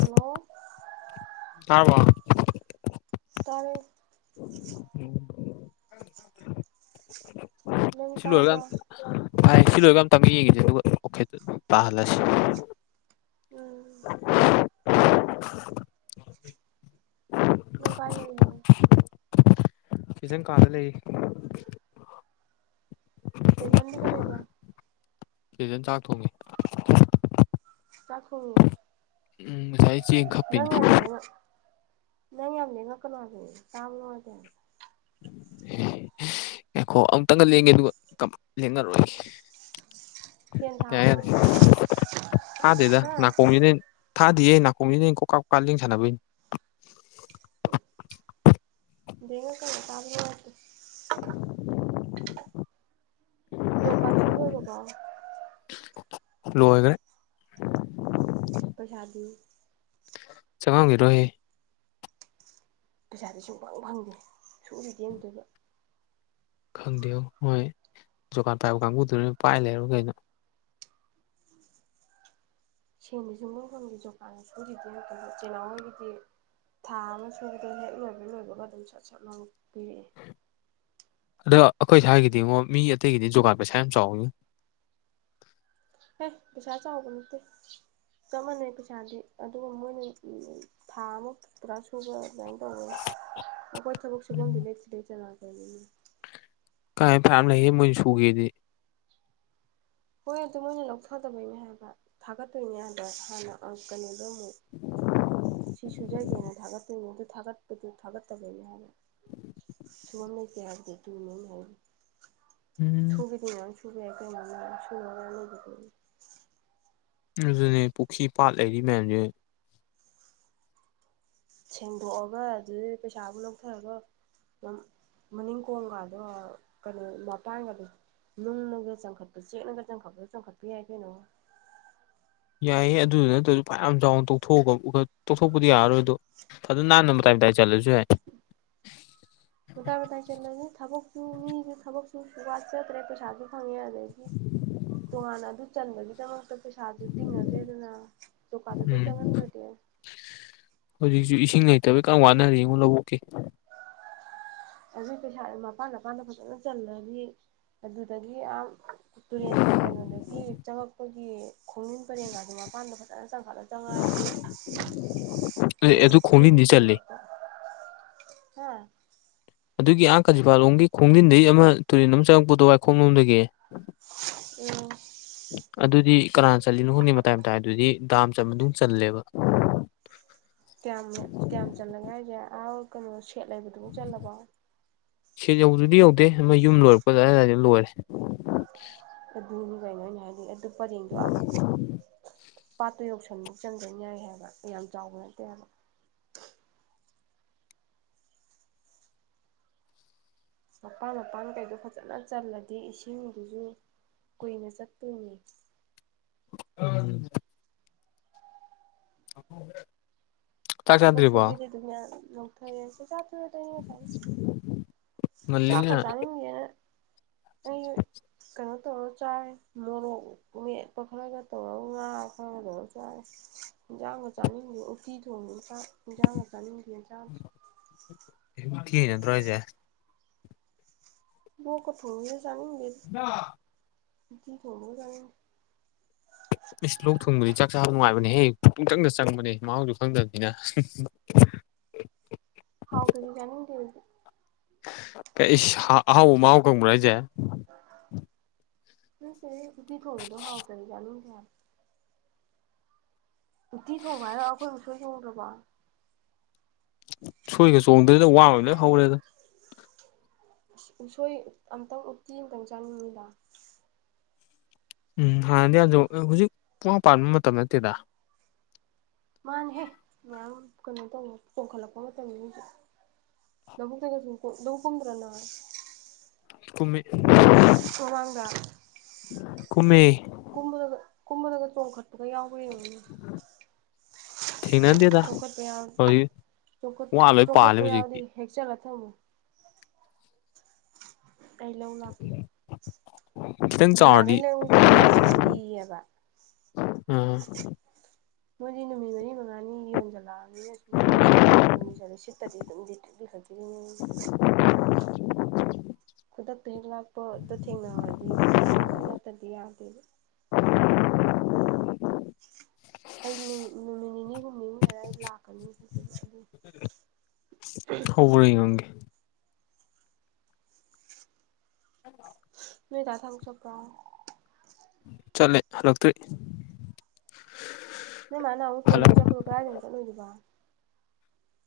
Hello ꯇꯥꯔꯕꯣ ꯇꯥꯔꯦ [unintelligible] ꯅꯪ ꯁꯤ ꯂꯣꯏꯔꯒ ꯇꯥꯕ꯭ꯔꯣ [unintelligible] ꯁꯤ ꯂꯣꯏꯔꯒ ꯑꯝꯇꯪꯒ ꯌꯦꯡꯒꯤꯖꯦ ꯑꯗꯨꯒ ꯑꯣꯀꯦ ꯇꯥꯍꯜꯂꯁꯤ ꯎꯝ [inaudible] ꯅꯪ ꯀꯥꯏ ꯂꯩꯅꯣ [unintelligible] ꯀꯥꯗ ꯂꯩ [unintelligible] ꯀꯩꯗꯧꯏꯕ [unintelligible] ꯆꯥꯛ ꯊꯣꯡꯉꯤ ꯆꯥꯛ ꯊꯣꯡꯉꯤꯌꯦ [unintelligible] ꯅꯪ ꯌꯥꯝ ꯂꯦꯡꯉꯛ ꯅꯪ ꯌꯥꯝ ꯂꯦꯡꯉꯛꯀꯅꯣ ꯍꯥꯏꯕꯅꯦ ꯇꯥꯕ ꯅꯨꯡꯉꯥꯏꯇꯦ [unintelligible] ꯉꯥꯏꯈꯣ ꯑꯃꯨꯛꯇꯪꯒ ꯂꯦꯡꯒꯦ ꯑꯗꯨꯒ ꯂꯦꯡꯉꯔꯣꯏ [unintelligible] ꯐꯦꯟ ꯀꯩ ꯊꯥꯕ꯭ꯔꯣ ꯍꯥꯏꯅꯣ ꯇꯥꯗꯦꯗ ꯍꯥ ꯅꯥꯀꯣꯡ [unintelligible] ꯊꯥꯗꯤꯌꯦ ꯅꯥꯀꯣꯡꯖꯤꯗ ꯑꯩꯅ ꯀꯣ ꯀꯥ ꯀꯥ ꯂꯦꯡ ꯁꯅꯕꯅꯤ [unintelligible] ꯖꯣ ꯀꯥꯠ ꯁꯨ ꯂꯣꯏꯔꯕꯣ ꯂꯣꯏꯒꯔꯦ ꯄꯩꯁꯥꯗꯤ ꯆꯪꯉꯥꯡꯈꯤꯔꯣꯏꯍꯦ ꯄꯩꯁꯥꯗꯤ ꯁꯨꯡꯐꯪ ꯐꯪꯗꯦ ꯁꯨꯔꯤꯗꯤ ꯑꯝꯇꯥ ꯑꯣꯏꯕ ꯈꯪꯗꯦꯉꯣ ꯃꯣꯏ ꯖꯣꯀꯥꯠ ꯄꯥꯏꯕ ꯀꯥꯡꯕꯨꯗꯨ ꯄꯥꯏ ꯂꯩꯔꯕ ꯀꯩꯅꯣ ꯁꯦꯟꯕꯗꯤ ꯁꯨꯡꯐꯪ ꯐꯪꯗꯦ ꯖꯣꯀꯥꯟ ꯁꯨꯔꯤꯗꯦ ꯅꯠꯇꯕ ꯆꯦꯅꯥꯎꯡ ꯍꯣꯏꯒꯤꯗꯤ ꯊꯥ ꯑꯃ ꯁꯨꯕꯗ ꯍꯦꯛ ꯅꯣꯏꯕ ꯅꯣꯏꯕꯒ ꯑꯗꯨꯝ ꯁꯣꯠ ꯁꯣꯠꯅꯕ ꯄꯤꯔꯛꯑꯦ ꯑꯗꯣ ꯑꯩꯈꯣꯏ ꯁ꯭ꯋꯥꯏꯒꯤꯗꯤꯡꯉꯣ ꯃꯤ ꯑꯇꯩꯒꯤꯗꯤ ꯌꯣꯀꯥꯟ ꯄꯩꯁꯥ ꯌꯥꯝ ꯆꯥꯎꯋꯏꯤ ꯍꯦ ꯄꯩꯁꯥ ꯆꯥꯎꯕ ꯅꯠꯇꯦ ꯆꯞ ꯃꯥꯟꯅꯩ ꯄꯩꯁꯥꯗꯤ ꯑꯗꯨꯒ ꯃꯣꯏꯅ ꯊꯥ ꯑꯃ ꯄꯨꯔꯥ ꯁꯨꯕ [unintelligible] ꯀꯃꯥꯏꯅ ꯐꯅꯥꯝ ꯂꯩꯒꯦ ꯃꯣꯏꯅ ꯁꯨꯒꯦꯗꯤ ꯍꯣꯏ ꯑꯗꯨ ꯃꯣꯏꯅ ꯂꯧꯊꯗꯕꯩꯅꯦ ꯍꯥꯏꯕ ꯊꯥꯒꯠꯇꯣꯏꯅꯦ ꯍꯥꯏꯕꯗꯣ ꯍꯥꯟꯅ ꯑꯥ ꯀꯩꯅꯣꯗ ꯑꯃꯨꯛ ꯁꯤꯁꯨ ꯖꯒꯦꯅ ꯊꯥꯒꯠꯇꯣꯏꯅꯦ ꯑꯗꯨ ꯊꯥꯒꯠꯄꯗꯨ ꯊꯥꯒꯠꯇꯕꯅꯦ ꯍꯥꯏꯕ ꯁꯨꯝ ꯂꯩꯇꯦ ꯍꯥꯏꯗꯦ ꯇꯅꯦ ꯍꯥꯏ ꯎꯝ ꯁꯨꯒꯦꯗꯤ ꯃꯌꯥꯝ ꯁꯨꯕ ꯌꯥꯏ ꯀꯩꯅꯣ ꯁꯨꯅꯕ ꯃꯌꯥꯝ ꯂꯩꯗꯨꯗꯤ ꯑꯗꯨꯅꯦ ꯄꯨꯈ꯭ꯔꯤ ꯄꯥꯠ ꯂꯩꯔꯤ ꯃꯌꯥꯝꯖꯦ ꯁꯦꯡꯗꯣꯛꯑꯒ ꯑꯗꯨ ꯄꯩꯁꯥꯕꯨ ꯂꯧꯊꯔꯒ ꯑꯗꯨꯝ ꯃꯅꯤꯡ ꯀꯣꯝꯒꯗꯣ ꯀꯩꯅꯣ ꯃꯇꯥꯟꯒꯗꯣ ꯅꯨꯡꯅꯒ ꯆꯟꯈꯠꯄ ꯆꯦꯛꯅꯒꯖꯪꯈꯠꯄ ꯆꯪꯈꯠꯄ ꯌꯥꯏ ꯀꯩꯅꯣ ꯌꯥꯏꯌꯦ ꯑꯗꯨꯗꯨ ꯅꯠꯇ꯭ꯔꯁꯨ ꯐ ꯌꯥꯝ ꯆꯥꯎꯅ ꯇꯧꯊꯣꯛꯑꯒ ꯇꯣꯛꯊꯣꯛꯄꯗꯤ ꯌꯥꯔꯔꯣꯏꯗꯣ ꯐꯖꯥꯅ ꯅꯟꯅꯥ ꯃꯇꯥꯏ ꯃꯇꯥꯏ ꯆꯠꯂꯁꯨ ꯌꯥ ꯃꯇꯥꯏ ꯃꯇꯥꯏ ꯆꯠꯂꯒꯦ ꯊꯕꯛꯁꯨꯨ ꯃꯤꯗꯨ ꯊꯕꯛꯁꯨꯨ ꯋꯥ ꯆꯠꯇ꯭ꯔꯦ ꯄꯩꯁꯥꯥꯁꯦ ꯐꯪꯉꯦ ꯑꯗꯩꯗꯤ ꯇꯣꯉꯥꯟꯅ ꯑꯗꯨ ꯆꯟꯕꯒꯤꯗꯃꯛꯇ ꯄꯩꯁꯥꯁꯨ ꯇꯤꯡꯅꯗ꯭ꯔꯦꯗꯅ ꯖꯣꯀꯥꯟꯗꯨꯗ ꯎꯝ ꯆꯪꯍꯟꯒꯗꯦ ꯍꯧꯖꯤꯛꯁꯨ ꯏꯁꯤꯡ ꯂꯩꯇꯕꯩ ꯀꯟꯅꯥ ꯋꯥꯅꯔꯤ ꯉꯣ ꯂꯧꯕꯨꯛꯀꯤ ꯑꯗꯨꯒꯤ ꯄꯩꯁꯥꯗꯨ ꯃꯄꯥꯟ ꯃꯄꯥꯟꯗ ꯐꯖꯅ ꯆꯜꯂꯅꯤ ꯑꯗꯨꯗꯒꯤ ꯌꯥꯝ ꯇꯨꯔꯦꯟ ꯀꯩꯅꯣꯗꯒꯤ ꯆꯪꯉꯛꯄꯒꯤ ꯈꯣꯡꯅꯨꯡꯟ ꯄꯔꯦꯡꯒꯗꯨ ꯃꯄꯥꯟꯗ ꯐꯖꯅ ꯆꯪꯈꯠꯂꯒ ꯆꯪꯉꯥꯑꯗꯤ ꯑꯦ ꯑꯗꯨ ꯏꯁꯤꯡ ꯈꯣꯡꯖꯤꯟꯗꯤ ꯆꯜꯂꯤ ꯍꯥ ꯑꯗꯨꯒꯤ ꯑꯍꯥꯡ ꯀꯖꯤꯄꯥꯂꯣꯝꯒꯤ ꯈꯣꯡꯖꯤꯟꯗꯩ ꯑꯃ ꯇꯨꯔꯦꯟ ꯑꯃ ꯆꯪꯉꯛꯄꯗꯣ ꯋꯥꯏꯈꯣ ꯂꯣꯝꯗꯒꯤ ꯎꯝ ꯑꯗꯨꯗꯤ ꯀꯅꯥ ꯆꯠꯂꯤꯅꯣ ꯈꯪꯗꯦꯍꯣ ꯃꯇꯥꯏ ꯃꯇꯥꯏ ꯑꯗꯨꯗꯤ ꯗꯥꯝ ꯆꯟꯕ ꯑꯗꯨꯝ ꯆꯜꯂꯦꯕ ꯀꯌꯥꯝ ꯀꯌꯥꯝ ꯆꯜꯂꯒꯦ ꯍꯥꯏꯁꯦ ꯑꯥꯥꯎ ꯀꯩꯅꯣ ꯁꯦꯠ ꯂꯩꯕꯗꯨꯐꯧ ꯆꯜꯂꯕꯣ ꯁꯦꯠ ꯌꯧꯗꯨꯗꯤ ꯌꯧꯗꯦ ꯑꯃ ꯌꯨꯝ ꯂꯣꯏꯔꯛꯄ ꯑꯗꯥꯏꯗ ꯂꯣꯏꯔꯦ ꯑꯗꯨꯅꯤ ꯀꯩꯅꯣꯅꯦ ꯍꯥꯏꯗꯤ ꯑꯗꯨ ꯄꯔꯦꯡꯗꯣ ꯑꯥꯕꯎ ꯄꯥꯠꯇꯨ ꯌꯧꯁꯟꯕꯧ ꯆꯪꯖꯟ ꯌꯥꯏ ꯍꯥꯏꯕ ꯌꯥꯝ ꯆꯥꯎꯕ ꯅꯠꯇꯦ ꯍꯥꯏꯕ ꯃꯄꯥꯟ ꯃꯄꯥꯟ ꯀꯩꯗꯣ ꯐꯖꯅ ꯆꯜꯂꯗꯤ ꯏꯁꯤꯡꯗꯨꯖꯨ ꯀꯨꯏꯅ ꯆꯠꯇꯣꯏꯅꯤ ꯎꯝ [unintelligible] ꯆꯥꯛ ꯊꯕꯛ ꯆꯥꯗ꯭ꯔꯤꯕꯣ ꯁꯨꯕꯤꯗꯦ ꯑꯗꯨꯅꯌꯥ ꯂꯧꯛꯊꯔꯁꯦ [unintelligible] ꯆꯥꯛ ꯉꯜꯂꯤꯅ ꯆꯥꯅꯤꯡꯗꯦꯅ ꯑꯩ ꯀꯩꯅꯣ ꯇꯧꯔꯦ ꯆꯥꯏ ꯃꯣꯔꯣꯛ ꯃꯦꯠꯄ ꯈꯔꯒ ꯇꯧꯔꯒ ꯉꯥ ꯈꯔ ꯂꯧꯔ ꯆꯥꯏ ꯍꯤꯟꯖꯥꯡꯒ ꯆꯥꯅꯤꯡꯗꯦ ꯎꯇꯤ ꯊꯣꯡ ꯏꯟꯁꯥꯡ ꯏꯟꯖꯥꯡꯒ ꯆꯥꯅꯤꯡꯗꯦ ꯆꯥꯗ꯭ꯔꯦ [unintelligible] ꯅꯠꯇ꯭ꯔꯣ ꯍꯥꯏꯖꯦ ꯂꫭꯛꯀ ꯊꯨꯡꯕꯒꯤ ꯆꯥꯅꯤꯡꯗꯦ ꯏꯃꯥ ꯎꯇꯤ ꯊꫭꯡꯕꯒ ꯆꯥꯅꯤꯡꯗꯦ ꯏꯁ ꯂꯣꯛ ꯊꯨꯡꯕꯗꯤ ꯆꯥꯛ ꯆꯥꯕ ꯅꯨꯡꯉꯥꯏꯕꯅꯦ ꯍꯦ ꯄꯨꯡꯆꯪꯗ ꯆꯪꯕꯅꯦ ꯃꯍꯥꯎꯖꯨ ꯈꯪꯗꯕꯅꯤꯅ ꯍꯥꯎꯇꯗꯤ ꯆꯥꯅꯤꯡꯗꯦ ꯑꯩꯗꯤ ꯀꯩ ꯏꯁ ꯍꯥꯎꯕ ꯃꯍꯥꯎ ꯈꯪꯕ꯭ꯔꯥ ꯍꯥꯏꯖꯦ ꯅꯠꯇꯦ ꯍꯦ ꯎꯇꯤ ꯊꯣꯛꯗ ꯍꯥꯎꯇ꯭ꯔꯥꯗꯤ ꯆꯥꯅꯤꯡꯗꯦ ꯍꯥꯏ ꯎꯠꯇꯤ ꯊꯣꯡꯕ ꯍꯥꯏꯔ ꯑꯩꯈꯣꯏ ꯎꯁꯣꯏ ꯆꯣꯡꯗ꯭ꯔꯥꯕꯣ ꯎꯁꯣꯏꯒ ꯆꯣꯡꯗꯦꯗ ꯋꯥ ꯑꯣꯏ ꯂꯣꯏ ꯍꯧꯔꯦꯗ ꯎꯁꯣꯏ ꯑꯝꯇꯪ ꯎꯇꯤ ꯑꯝꯇꯪ ꯆꯥꯅꯤꯡꯉꯤꯗ ꯎꯝ ꯍꯥꯟꯅꯗꯤ ꯌꯥꯝ ꯆꯣꯡ ꯍꯨꯖꯤꯛ ꯋꯥ ꯄꯥꯟꯕ ꯃꯇꯝ ꯅꯠꯇꯦꯗ ꯃꯥꯅꯦꯍꯦ ꯃꯌꯥꯝ ꯀꯩꯅꯣ ꯇꯧꯕ ꯆꯣꯡꯈꯠꯂꯛꯄ ꯃꯇꯝꯅꯦ ꯍꯨꯖꯤꯛ ꯂꯕꯨꯛꯇꯒ ꯁꯨꯝ ꯂꯧ ꯀꯨꯝꯗ꯭ꯔ ꯅꯪ ꯀꯨꯝꯃꯤ ꯃꯃꯥꯡꯗ ꯀꯨꯝꯃꯦ ꯀꯨꯝꯕꯗꯒ ꯀꯨꯝꯕꯗꯒ ꯆꯣꯡꯈꯠꯄꯒ ꯌꯥꯎꯕ꯭ꯔꯥ ꯌꯦꯡꯉꯨꯅꯦ ꯊꯦꯡꯅꯗꯦ ꯆꯣꯡꯈꯠꯄ ꯌꯥꯎ ꯋꯥ ꯂꯣꯏ ꯄꯥꯜꯂꯦ ꯆꯣꯡꯈꯠꯄ ꯌꯥꯎꯔꯗꯤ ꯍꯧꯖꯤꯛꯇꯤ ꯍꯦꯛꯆꯜꯂ ꯊꯝꯃꯨ ꯑꯩ ꯂꯧ ꯂꯥꯛꯀꯦ ꯈꯤꯇꯪ ꯆꯥꯎꯔꯗꯤ ꯕꯖꯥꯗꯩ ꯂꯩꯕꯗꯨꯗꯤ ꯌꯥꯝ ꯂꯤ ꯍꯥꯏꯕ ꯑꯥ ꯃꯣꯏꯗꯤ ꯅꯨꯨꯃꯤꯠ ꯃꯔꯤ ꯃꯉꯥꯅꯤ ꯌꯣꯟꯖꯜꯂꯛꯑꯕꯅꯤꯅ ꯁꯨꯝ [unintelligible] ꯈꯨꯗꯛꯇ ꯍꯦꯛ ꯂꯛꯄꯗꯣ ꯊꯦꯡꯅꯍꯧꯔꯗꯤ ꯍꯥꯎꯋꯦ ꯅꯠꯇꯗꯤ ꯌꯥꯗꯦꯕ [unintelligible] ꯑꯩ ꯅꯨꯃꯤꯠ ꯅꯤꯅꯤ ꯍꯨꯝꯅꯤ ꯂꯩꯔ ꯑꯩ ꯂꯥꯛꯀꯅꯤ ꯑꯗꯨ [unintelligible] ꯍꯩꯕ꯭ꯔꯥ ꯌꯦꯡꯉꯝꯒꯦ [unintelligible] ꯅꯣꯏ ꯗꯥ ꯊꯕꯛ ꯆꯠꯄ꯭ꯔꯥ ꯆꯠꯂꯦ ꯍꯜꯂꯛꯇ꯭ꯔꯤ ꯅꯣꯏ ꯃꯥꯥ ꯅꯍꯥꯟꯃꯨꯛ ꯇ꯭ꯔꯦꯅꯤꯡ ꯍꯜꯂꯛ ꯆꯠꯄꯗꯣ ꯀꯗꯥꯏꯗꯅꯣ ꯆꯠꯂꯨꯕꯗꯣ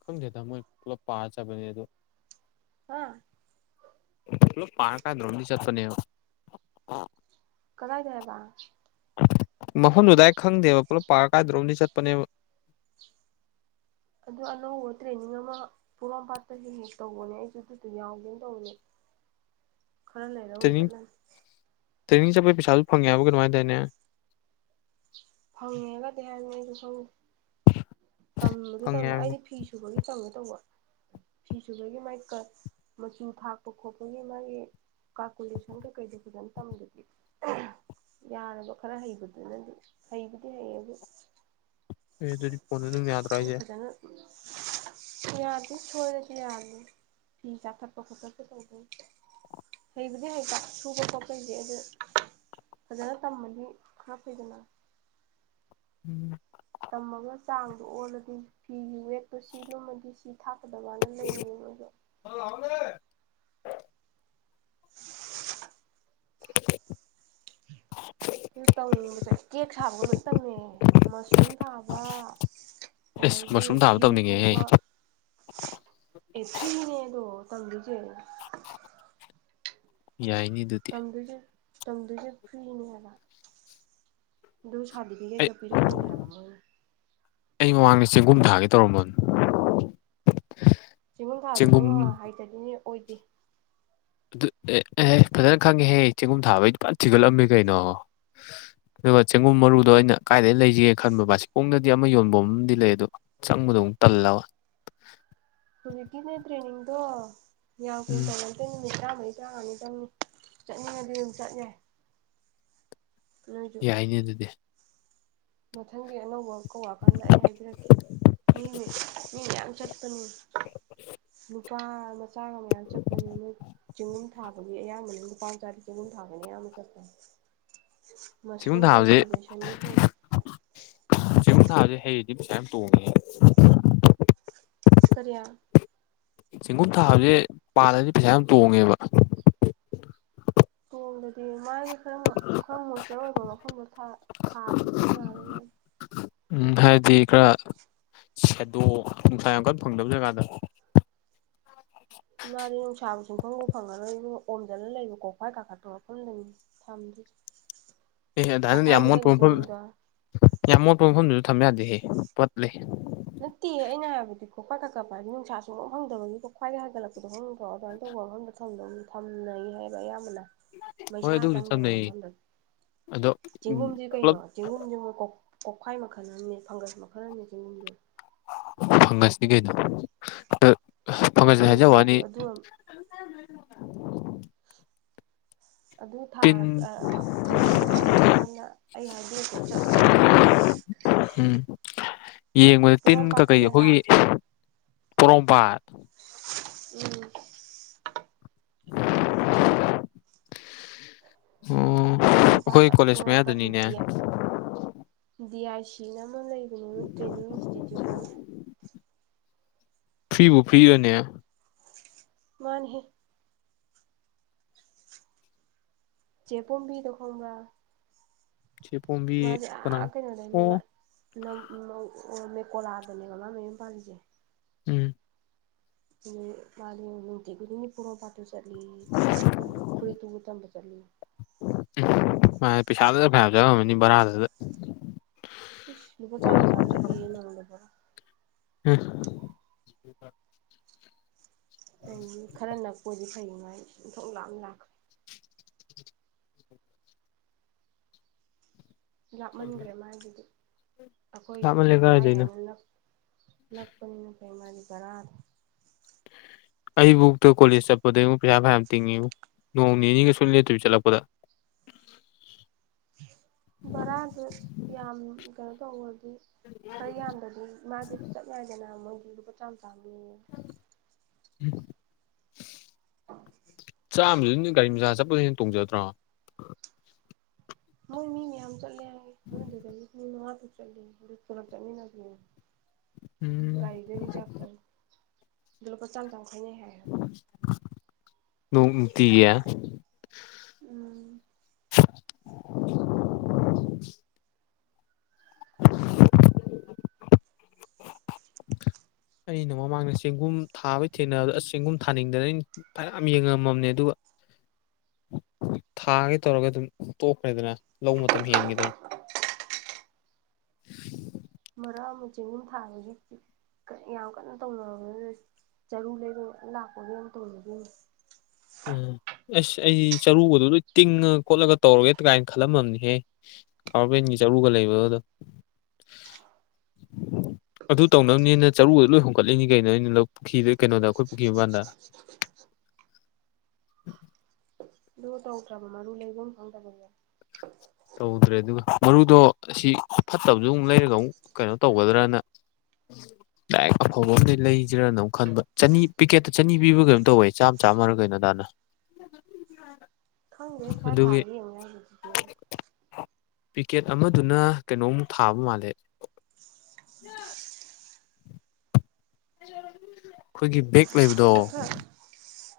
ꯈꯪꯗꯦꯗ ꯃꯣꯏ ꯄꯨꯂꯞ ꯄꯥ ꯆꯠꯄꯅꯦ ꯑꯗꯣ ꯍꯥ ꯄꯨꯂꯞ ꯄꯥꯔ ꯀꯥꯏꯗꯅꯣꯝꯗꯤ ꯆꯠꯄꯅꯦꯕ ꯀꯗꯥꯏꯗ ꯍꯥꯏꯕ ꯃꯐꯝꯗꯨ ꯗꯥꯏꯔꯦꯛ ꯈꯪꯗꯦꯕ ꯄꯨꯂꯞ ꯄꯥꯔ ꯀꯥꯏꯗꯅꯣꯝꯗꯤ ꯆꯠꯄꯅꯦꯕ ꯑꯗꯨ ꯑꯅꯧꯕ ꯇ꯭ꯔꯦꯅꯤꯡ ꯑꯃ ꯈꯣꯡꯉꯥꯝꯄꯥꯠꯇ ꯍꯦꯛ ꯍꯦꯛ ꯇꯧꯕꯅꯦ ꯑꯩꯖꯨ ꯑꯗꯨꯗꯨ ꯌꯥꯎꯒꯦꯅ ꯇꯧꯕꯅꯦ [inaudible] ꯈꯔ ꯂꯩꯔ ꯑꯣꯏ ꯇ꯭ꯔꯦꯅꯤꯡ ꯆꯠꯂꯅꯤ ꯇ꯭ꯔꯦꯅꯤꯡ ꯆꯠꯄꯩ ꯄꯩꯁꯥꯖꯨ ꯐꯪꯉꯦ ꯍꯥꯏꯕ꯭ꯔꯥ ꯀꯩꯅꯣꯝ ꯍꯥꯏꯗꯥꯏꯅꯦ ꯐꯪꯉꯦꯒꯗꯤ ꯍꯥꯏꯕꯅꯤ ꯑꯩꯗꯤ ꯈꯪꯗꯦ ꯇꯝꯕꯗꯨ ꯐꯪꯉꯦ ꯇꯝ ꯍꯥꯏꯕꯅꯤ ꯑꯩꯗꯤ ꯐꯤ ꯁꯨꯕꯒꯤ ꯇꯝꯒꯦ ꯇꯧꯕ ꯐꯤ ꯁꯨꯕꯒꯤ ꯃꯥꯏ ꯒꯤ ꯃꯆꯨ ꯊꯥꯛꯄ ꯈꯣꯠꯄꯒꯤ ꯃꯥꯒꯤ ꯀꯥꯜꯀꯨꯂꯦꯁꯟ ꯀꯩꯀꯩꯗ ꯐꯖꯅ ꯇꯝꯗꯥꯗꯤ ꯌꯥꯔꯕ ꯈꯔ ꯍꯩꯕꯗꯨꯅꯗꯤ ꯍꯩꯕꯨꯗꯤ ꯍꯩꯌꯦꯕꯨ ꯑꯦ ꯑꯗꯨꯗꯤ ꯐꯣꯟꯗ ꯑꯗꯨꯝ ꯌꯥꯗ꯭ꯔꯥ ꯍꯥꯏꯁꯦ [unintelligible] ꯌꯥꯗꯦ ꯁꯣꯏꯔꯗꯤ ꯌꯥꯅꯦ ꯐꯤ ꯆꯥ ꯊꯠꯄ ꯈꯣꯠ ꯇꯠꯄ ꯇꯧꯕꯩ ꯍꯩꯕꯨꯗꯤ ꯍꯩꯕ ꯁꯨꯕ ꯈꯣꯠ ꯄꯩꯗꯤ ꯑꯗꯨ ꯐꯖꯅ ꯇꯝꯃꯗꯤ ꯈꯔꯥ ꯐꯩꯗꯅ ꯎꯝ ꯇꯝꯃꯒ ꯆꯥꯡꯗꯣ ꯑꯣꯜꯂꯗꯤ ꯐꯤꯒꯤ ꯋꯦꯠꯇꯣ ꯁꯤ ꯂꯨꯝꯃꯗꯤ ꯁꯤ ꯊꯥꯛꯀꯗꯕꯅ ꯂꯩꯔꯤꯅꯦ ꯃꯣꯏꯁꯨ [unintelligible] [unintelligible] ꯑꯗꯨ ꯇꯧꯅꯤꯡꯕꯁꯦ ꯀꯦꯛ ꯁꯥꯕꯒ ꯂꯣꯏ ꯇꯝꯅꯤꯡ ꯉꯦ ꯃꯁꯔꯨꯝ ꯊꯥꯕ ꯑꯦꯁ ꯑꯗꯩꯗꯤ ꯃꯁꯔꯨꯝ ꯊꯥꯕ ꯐꯤ ꯇꯧꯅꯤꯡꯉꯦꯍꯦ ꯇꯨꯕ ꯑꯦ ꯐ꯭ꯔꯤꯅꯦ ꯑꯗꯣ ꯇꯝꯗꯨꯏꯖꯦ ꯌꯥꯏꯅꯤ ꯑꯗꯨ ꯇꯝꯗꯨꯣꯏꯖꯦ ꯇꯝꯗꯣꯏꯖꯦ ꯐ꯭ꯔꯤꯅꯦ ꯍꯥꯏꯕ ꯑꯗꯨꯝ ꯑꯩ ꯁꯥꯔꯇꯤꯐꯤꯀꯦꯠꯀ ꯄꯤꯔꯛꯇꯣꯏꯅꯦ ꯍꯥꯏꯕ ꯃꯣꯏ ꯑꯩ ꯃꯃꯥꯡꯗ ꯆꯦꯡꯒꯨꯝ ꯊꯥꯒꯦ ꯇꯧꯔꯝꯃꯝꯅꯦ ꯆꯦꯡꯒꯨꯝ ꯊꯥꯗꯨꯕꯨ ꯏꯕꯨꯉꯣ ꯍꯩꯇꫪꯗꯤꯅꯦ ꯑꯣꯏꯗꯦ ꯑꯗꯨ ꯑꯦꯍꯦ ꯐꯖꯅ ꯈꯪꯉꯦꯍꯦ ꯆꯦꯡꯒꯨꯝ ꯊꯥꯕꯩꯗꯤ ꯐꯖꯅ ꯊꯤꯒꯠꯂꯝꯃꯦ ꯀꯩꯅꯣ ꯑꯗꯨꯒ ꯆꯦꯡꯒꯨꯝ ꯃꯔꯨꯗꯣ ꯑꯩꯅ ꯀꯥꯏꯗꯩ ꯂꯩꯖꯤꯒꯦ ꯈꯟꯕ ꯕꯥꯁꯤꯈꯣꯡꯗꯗꯤ ꯑꯃ ꯌꯣꯟꯕꯝ ꯑꯃꯗꯤ ꯂꯩ ꯑꯗꯣ ꯆꯪꯕꯗꯣ ꯑꯃꯨꯛ ꯇꯜꯂꯕ ꯍꯧꯖꯤꯛꯀꯤꯅꯦ ꯇ꯭ꯔꯦꯅꯤꯡꯗꯣ ꯌꯥꯝ ꯎꯝ ꯀꯨꯏꯅ [unintelligible] ꯑꯇꯩ ꯅꯨꯃꯤꯠ ꯇꯔꯥꯃꯔꯤ ꯇꯔꯉ ꯅꯤ ꯆꯪꯅꯤ ꯆꯠꯅꯤꯡꯉꯗꯤ ꯑꯗꯨꯝ ꯆꯠ ꯌꯥꯏ ꯅꯣꯏꯁꯨ ꯌꯥꯏꯅꯦ ꯑꯗꯨꯗꯤ ꯃꯊꯪꯒꯤ ꯑꯅꯧꯕ ꯀꯧꯔꯀꯥꯟꯗ ꯑꯩ ꯍꯥꯏꯖꯔꯛꯀꯦ ꯃꯤ ꯃꯤ ꯃꯤ ꯃꯌꯥꯝ ꯆꯠꯄꯅꯤ [inaudible] [unintelligible] ꯃꯆꯥꯒ ꯃꯌꯥꯝ ꯆꯠꯄꯅꯦ [unintelligible] ꯆꯦꯡꯒꯨꯝ ꯊꯥꯕꯒꯤ ꯑꯌꯥꯝꯕꯅ ꯂꯨꯄꯥ ꯃꯆꯥꯗꯤ ꯆꯦꯡꯒꯨꯝ ꯊꯥꯕꯅꯤ ꯑꯌꯥꯝꯕ ꯆꯠꯄꯅꯦ ꯆꯦꯡꯒꯨꯝ ꯃꯁꯔꯨꯝ ꯊꯥꯕꯁꯦ ꯀꯜꯇꯤꯚꯦꯁꯟꯒꯤ ꯇꯧ ꯆꯦꯡꯒꯨꯝ ꯊꯕꯖꯦ ꯍꯩꯔꯥꯗꯤ ꯄꯩꯁꯥ ꯌꯥꯝ ꯇꯣꯡꯑꯦ ꯍꯦ ꯀꯔꯤꯌꯥ ꯆꯦꯡꯒꯨꯝ ꯊꯥꯕꯁꯦ ꯄꯥꯜꯂꯗꯤ ꯄꯩꯁꯥ ꯌꯥꯝ ꯇꯣꯡꯉꯦꯕ ꯇꯣꯡꯗꯗꯤ ꯃꯥꯒꯤ ꯈꯔ ꯈꯔ ꯃꯣꯏꯆꯔ ꯑꯣꯏꯕ ꯃꯐꯝꯗꯣ ꯊꯥ ꯊꯥꯗꯗꯤ ꯌꯥꯔꯣꯏ [unintelligible] ꯎꯝ ꯍꯥꯏꯕꯗꯤ ꯈꯔ ꯁꯦꯗꯣ ꯅꯨꯡꯁꯥ ꯌꯥꯝ ꯀꯟ ꯐꯪꯗꯕ ꯖꯒꯥꯗ ꯃꯥꯥꯗꯤ ꯅꯨꯡꯁꯥꯕꯨ ꯁꯨꯡꯐꯪ ꯕꯨ ꯐꯪꯉꯥꯔꯣꯢ ꯏꯕꯨꯉꯣ ꯑꯣꯝꯖꯜꯂ ꯂꯩꯕ ꯀꯣꯐꯥꯏ ꯀꯥꯈꯠꯄ ꯝꯐꯝꯗꯅꯤ ꯊꯝꯗꯤ ꯑꯗꯥꯏ ꯅꯥꯗꯤ ꯌꯥꯝ ꯃꯣꯠꯄ ꯃꯐꯝ ꯆꯦꯡꯒꯨꯝꯗꯣ ꯌꯥꯝ ꯃꯣꯠꯄ ꯃꯐꯝꯗꯁꯨ ꯊꯝ ꯌꯥꯗꯦꯍꯦ ꯄꯠꯂꯦ ꯅꯠꯇꯦ ꯑꯩꯅ ꯍꯥꯏꯕꯗꯤ ꯀꯣꯐꯥꯏ ꯀꯀꯛꯂꯛꯄ ꯍꯥꯏꯗꯤ ꯅꯨꯡꯁꯥ ꯁꯨꯡꯐꯪ ꯐꯪꯗꯕꯒꯤ ꯀꯣꯛꯐꯥꯏ ꯒ ꯍꯥꯏꯒꯠꯂꯛꯄꯗꯣ ꯈꯪꯗꯔꯣ ꯑꯗꯥꯏ ꯇꯧꯕ ꯃꯐꯝ ꯗꯣ [unintelligible] ꯊꯝꯅꯩ ꯍꯥꯏꯕ ꯑꯌꯥꯝꯕꯅ ꯍꯣꯏ ꯃꯩꯁꯥ ꯑꯗꯨꯕꯨꯗꯤ ꯆꯪꯗꯕ ꯊꯝꯅꯩꯌꯦ ꯃꯐꯝꯗ ꯑꯗꯣ ꯆꯦꯡꯒꯨꯝꯁꯤ ꯄꯨꯂꯞ ꯀꯩꯅꯣ ꯆꯦꯡꯒꯨꯝꯖꯦ ꯃꯣꯢ ꯀꯣꯛꯈꯥꯏ ꯃꯈꯜ ꯑꯃꯅꯤ ꯐꯪꯒꯁ ꯃꯈꯜ ꯑꯃꯅꯤꯅꯦ ꯆꯦꯡꯒꯨꯝꯁꯨ ꯐꯪꯒꯁꯅꯤ ꯀꯩꯅꯣ ꯑ ꯐꯪꯒꯁꯅꯦ ꯑꯗꯨꯅ ꯉꯥꯁꯨ ꯍꯥꯏꯖꯋꯥꯅꯤ ꯑꯗꯨ ꯑꯗꯨ ꯊꯥ ꯇꯤꯟ ꯑꯥ ꯇ꯭ꯔꯦꯅꯤꯡꯗꯣ ꯍꯧꯔꯛꯑꯀꯥꯟꯗ ꯑꯩ ꯍꯥꯏꯕꯤꯔꯛꯀꯦ ꯆꯠꯂꯨ ꯑꯗꯨꯗ ꯎꯝ ꯌꯦꯡꯕꯗ ꯇꯤꯟ ꯀꯩ ꯀꯩ ꯄꯣꯔꯣꯝꯄꯥꯠꯇꯅꯦꯕ ꯑꯩꯈꯣꯏꯒꯤ ꯄꯣꯔꯣꯡꯄꯥꯠ ꯎꯝ꯫ ꯑꯣ ꯑꯩꯈꯣꯏ ꯄꯣꯔꯣꯝꯄꯥꯠꯇ ꯀꯣꯂꯦꯖ ꯃꯌꯥꯗꯅꯤꯅꯦ ꯄꯣꯔꯣꯝꯄꯥꯠꯇꯗꯤ ꯗꯤ ꯑꯥꯏ ꯁꯤꯅ ꯑꯃ ꯂꯩ ꯀꯩꯅꫭ ꯃꯥ ꯇ꯭ꯔꯦꯅꯤꯡ ꯏꯟꯇꯤꯇꯌꯨꯠ ꯑꯃ ꯐ꯭ꯔꯤꯕꯨ ꯐ꯭ꯔꯤ ꯔꯥꯅꯦ ꯃꯥꯅꯤꯍꯦ ꯆꯦ ꯇꫭꯝꯕꯤꯗꯣ ꯈꯪꯕ꯭ꯔꯥ ꯆꯦꯄꯣꯝꯕꯤ ꯃꯥꯁꯦ ꯀꯅꯥ ꯑ ꯀꯩꯅꯣꯗꯩꯅꯦꯕ ꯑꯣ ꯅꯥꯝ ꯃꯧ ꯑꫭ ꯃꯦꯀꯣꯂꯥꯗꯅꯦꯕ ꯃꯥ ꯃꯌꯨꯝ ꯄꯥꯜꯂꯤꯁꯦ ꯎꯝ꯫ ꯑ ꯃꯥꯅꯦ ꯅꯨꯡꯇꯤ ꯈꯨꯗꯤꯡꯒꯤ ꯄꯣꯔꯣꯝꯄꯥꯥꯠꯇꯨ ꯆꯠꯂꯤ ꯁꯦꯝꯅ ꯇꯝꯕ ꯐꯨꯔꯤꯠꯇꯨꯕꯨ ꯇꯝꯕ ꯆꯠꯂꯤ ꯎꯝ ꯃꯥꯅꯦ ꯄꯩꯁꯥꯗꯨꯗ ꯐꯌꯥꯝ ꯆꯪꯉꯝꯃꯅꯤ ꯕꯔꯥꯗꯨꯗ ꯏꯁ ꯂꯨꯄꯥ ꯆꯝꯃꯥ ꯆꯝꯃꯥ ꯆꯠꯂꯦꯌꯦ ꯅꫭꯡꯃꯗ ꯕ꯭ꯔꯥ ꯑꯦ ꯇꯥꯏꯝꯃꯤꯡ ꯈꯔ ꯅꯛꯄ ꯑꫭꯏꯗꯤ ꯐꯩ ꯗꯨꯃꯥꯏ ꯏꯟꯊꯣꯛꯅ ꯂꯥꯞꯅ ꯂꯥꯛꯈ꯭ꯔꯦ ꯂꯥꯞꯃꯟꯈ꯭ꯔꯦ ꯃꯥꯒꯤꯗꯤ ꯑꯩꯈꯣꯏꯗꯤ ꯂꯥꯞꯃꯜꯂꯦ ꯍꯥꯏ ꯀꯥꯏꯗꯩꯅꯣ ꯍꯥꯏꯅ ꯅꯥꯛ ꯅꯥꯛꯄꯅꯤꯅ ꯐꯩ ꯃꯥꯗꯤ ꯕꯔꯥꯗꫭ ꯑꯩꯕꯨꯛꯇ ꯀꯣꯂꯦꯖ ꯆꯠꯄꯗ ꯌꯦꯡꯉꯨ ꯄꯩꯁꯥ ꯐꯅꯌꯥꯝ ꯇꯤꯡꯉꯤꯕꯨ ꯅꯣꯡ ꯅꯤꯅꯤꯒ ꯁꯨꯂꯦꯞ ꯂꯦꯞꯇꯥꯕꯤ ꯆꯠꯂꯛꯄꯗ ꯕꯔꯥꯗꯨ ꯌꯥꯝ ꯀꯩꯅꯣ ꯇꯧꯔꯗꯤ ꯈꯔ ꯌꯥꯝꯗ꯭ꯔꯥꯗꯤ ꯃꯥꯥꯗꯤ ꯆꯞ ꯌꯥꯗꯦꯅ ꯃꯣꯏꯗꯤ ꯂꯨꯄꯥ ꯆꯥꯝꯃ ꯆꯥꯝꯃꯅꯦ ꯎꯝ [unintelligible] ꯆꯥꯝꯃꯗꯨꯅ ꯒꯥꯔꯤ ꯃꯆꯥ ꯆꯠꯄꯅ ꯍꯦꯟ ꯇꯣꯡꯖꯥꯗ꯭ꯔꯣ ꯃꯣꯏ ꯃꯤ ꯃꯌꯥꯝ ꯆꯠꯂꯦ ꯍꯥꯏ ꯃꯣꯏ ꯑꯗꯨꯗꯒꯤ ꯃꯤ ꯃꯉꯥ ꯇꯥꯔꯨꯛ ꯆꯠꯂꯦ ꯑꯗꯨ ꯄꯨꯂꯥꯞ ꯆꯠꯃꯤꯟꯅꯁꯦ ꯎꯝ ꯒꯥꯔꯤꯗ ꯔꯤꯖꯥꯕ ꯇꯣꯌꯦ ꯑꯗꯨ ꯂꯨꯄꯥ ꯆꯝꯃꯥ ꯆꯝꯃꯥ ꯈꯥꯏꯅꯩ ꯍꯥꯏ ꯍꯥꯏꯕ ꯅꯣꯡꯇꯤꯒꯤ ꯎꯝ꯫ [inaudible] ꯑꯩꯅ ꯃꯃꯥꯡꯗ ꯆꯦꯡꯒꯨꯝ ꯊꯥꯕꯩ ꯊꯦꯡꯅꯕꯗꫭ ꯑꯁ ꯆꯦꯡꯒꯨꯝ ꯊꯥꯅꯤꯡꯗꯅꯅꯤ ꯐꯅꯌꯥꯝ ꯌꯦꯡꯉꯝꯃꯝꯅꯦ ꯑꯗꯨꯒ ꯊꯥꯒꯦ ꯇꯧꯔꯒ ꯑꯗꯨꯝ ꯇꯣꯛꯈ꯭ꯔꯦꯗꯅ ꯂꯧ ꯃꯇꯝ ꯍꯦꯟꯈꯤꯗꯅ [inaudible] ꯃꯔꯛ ꯑꯃꯨ ꯆꯦꯡꯒꯨꯝ ꯊꯥꯕꯒꯤ ꯀꯩ ꯌꯥꯝ ꯀꯟꯅ ꯇꯧꯅꯔꯝ [unintelligible] ꯆꯔꯨ ꯂꯩꯔꯣ ꯂꯥꯛꯄꯒꯤ ꯌꯥꯝ ꯇꯧꯅꯈꯤꯝꯅꯦ ꯎꯝ ꯑꯁ ꯑꯩ ꯆꯔꯨꯒꯗꯨ ꯂꯣꯏ ꯇꯤꯡꯉ ꯈꯣꯠꯂꯒ ꯇꯧꯔꯒꯦ ꯀꯥꯏ ꯈꯜꯂꯝꯃꯕꯅꯤꯍꯦ ꯀꯥ ꯎꯄꯦꯟꯒꯤ ꯆꯔꯨꯒ ꯂꯩꯕꯗꯨꯗ ꯑꯗꯨ ꯇꯧꯅꯕꯅꯦꯅ ꯆꯔꯨꯒꯗꫭ ꯂꯣꯏ ꯍꯣꯡꯒꯠꯂꯤꯅꯤ ꯀꯩꯅꯣ ꯑꯩꯅ ꯂꯧ ꯄꯨꯈ꯭ꯔꯤꯗꯤ ꯀꯩꯅꯣꯗ ꯑꯩꯈꯣꯏ ꯄꯨꯈ꯭ꯔꯤ ꯃꯄꯥꯟꯗ [inaudible] ꯑꯗꯨꯒ ꯇꯧꯗ꯭ꯔꯥꯕ ꯃꯔꯨ ꯂꯩꯐꯝ ꯈꯪꯗꯕꯒꯤ ꯇꯧꯗ꯭ꯔꯦ ꯑꯗꯨꯒ ꯃꯔꯨꯗꯣ ꯁꯤ ꯐꯠꯇꯕꯁꯨ ꯑꯃꯨꯛ ꯂꯩꯔꯒ ꯑꯃꯨꯛ ꯀꯩꯅꯣ ꯇꯧꯒꯗ꯭ꯔꯥꯅ [unintelligible] ꯗꯥꯏꯔꯦꯛꯠ ꯑꯐꯕ ꯑꯝꯅꯦ ꯂꯩꯖꯤꯔꯅꯃꯨꯛ ꯈꯟꯕ ꯆꯥꯅꯤ ꯄꯤꯀꯦꯠꯇ ꯆꯥꯅꯤ ꯄꯤꯕ ꯀꯩꯅꯣꯝ ꯇꯧꯏ ꯆꯥꯝꯃ ꯆꯥꯝꯃꯔꯒ ꯀꯩꯅꯣꯗꯥꯏꯅ [unintelligible] ꯊꯪꯒꯦ ꯈ꯭ꯔꯔ ꯊꯥ ꯌꯦꯉꯥꯗꯤ ꯄꯤꯀꯦꯠ ꯑꯃꯗꯨꯅ ꯀꯩꯅꯣꯃꯨꯛ ꯊꯥꯕ ꯃꯥꯜꯂꯦ ꯑꯩꯈꯣꯏꯒꯤ ꯕꯦꯛ ꯂꯩꯕꯗꯣ ꯑꯗꯨ ꯈꯔ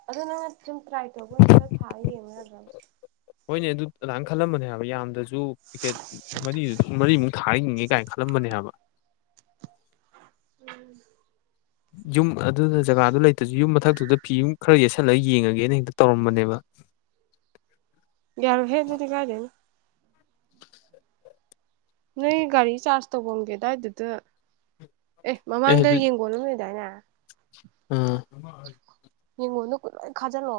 ꯑꯗꯨ ꯅꯪꯅ ꯁꯨꯝ ꯇ꯭ꯔꯥꯏ ꯇꯧꯕ ꯑꯣꯏꯅ ꯈꯔ ꯊꯥꯔ ꯌꯦꯡꯌꯦ ꯌꯥꯗ꯭ꯔꯕ ꯍꯣꯏꯅꯦ ꯑꯗꯠ ꯅꯥꯌꯟ ꯈꯜꯂꯝꯕꯅꯦ ꯍꯥꯏꯕ ꯌꯥꯝꯗꯖꯨ ꯄꯤꯀꯦꯠ ꯃꯔꯤꯗꯨ ꯃꯔꯤꯃꯨꯛ ꯊꯥꯉꯦ ꯀꯥꯏꯅ ꯈꯜꯂꯝꯕꯅꯦ ꯍꯥꯏꯕ ꯎꯝ ꯌꯨꯝ ꯑꯗꯨꯗ ꯖꯒꯥꯗꯨ ꯂꯩꯇ꯭ꯔꯁꯨ ꯌꯨꯝ ꯃꯊꯛꯇꯨꯗ ꯐꯤ ꯌꯨꯝ ꯈꯔ ꯌꯦꯠꯁꯜꯂꯒ ꯌꯦꯡꯉꯒꯦꯅ ꯍꯦꯛꯇ ꯇꯧꯔꯝꯕꯅꯦꯕ ꯌꯥꯔꯣꯏ ꯍꯦ ꯑꯗꯨꯗꯤ ꯀꯥꯏꯗꯩꯅꯣ ꯅꯣꯏ ꯒꯥꯔꯤ ꯆꯥꯔꯖ ꯇꯧꯐꯝꯒꯦꯗꯥꯏꯗꯨꯗ ꯑꯦ ꯃꯃꯥꯡꯗ ꯌꯦꯡꯒꯣꯜ [unintelligible] ꯂꯩꯗꯥꯏꯅꯦ ꯑꯝ ꯌꯦꯡꯒꯣꯟꯗꯣ [unintelligible] ꯂꯣꯏꯅ ꯈꯥꯖꯜꯂꯣ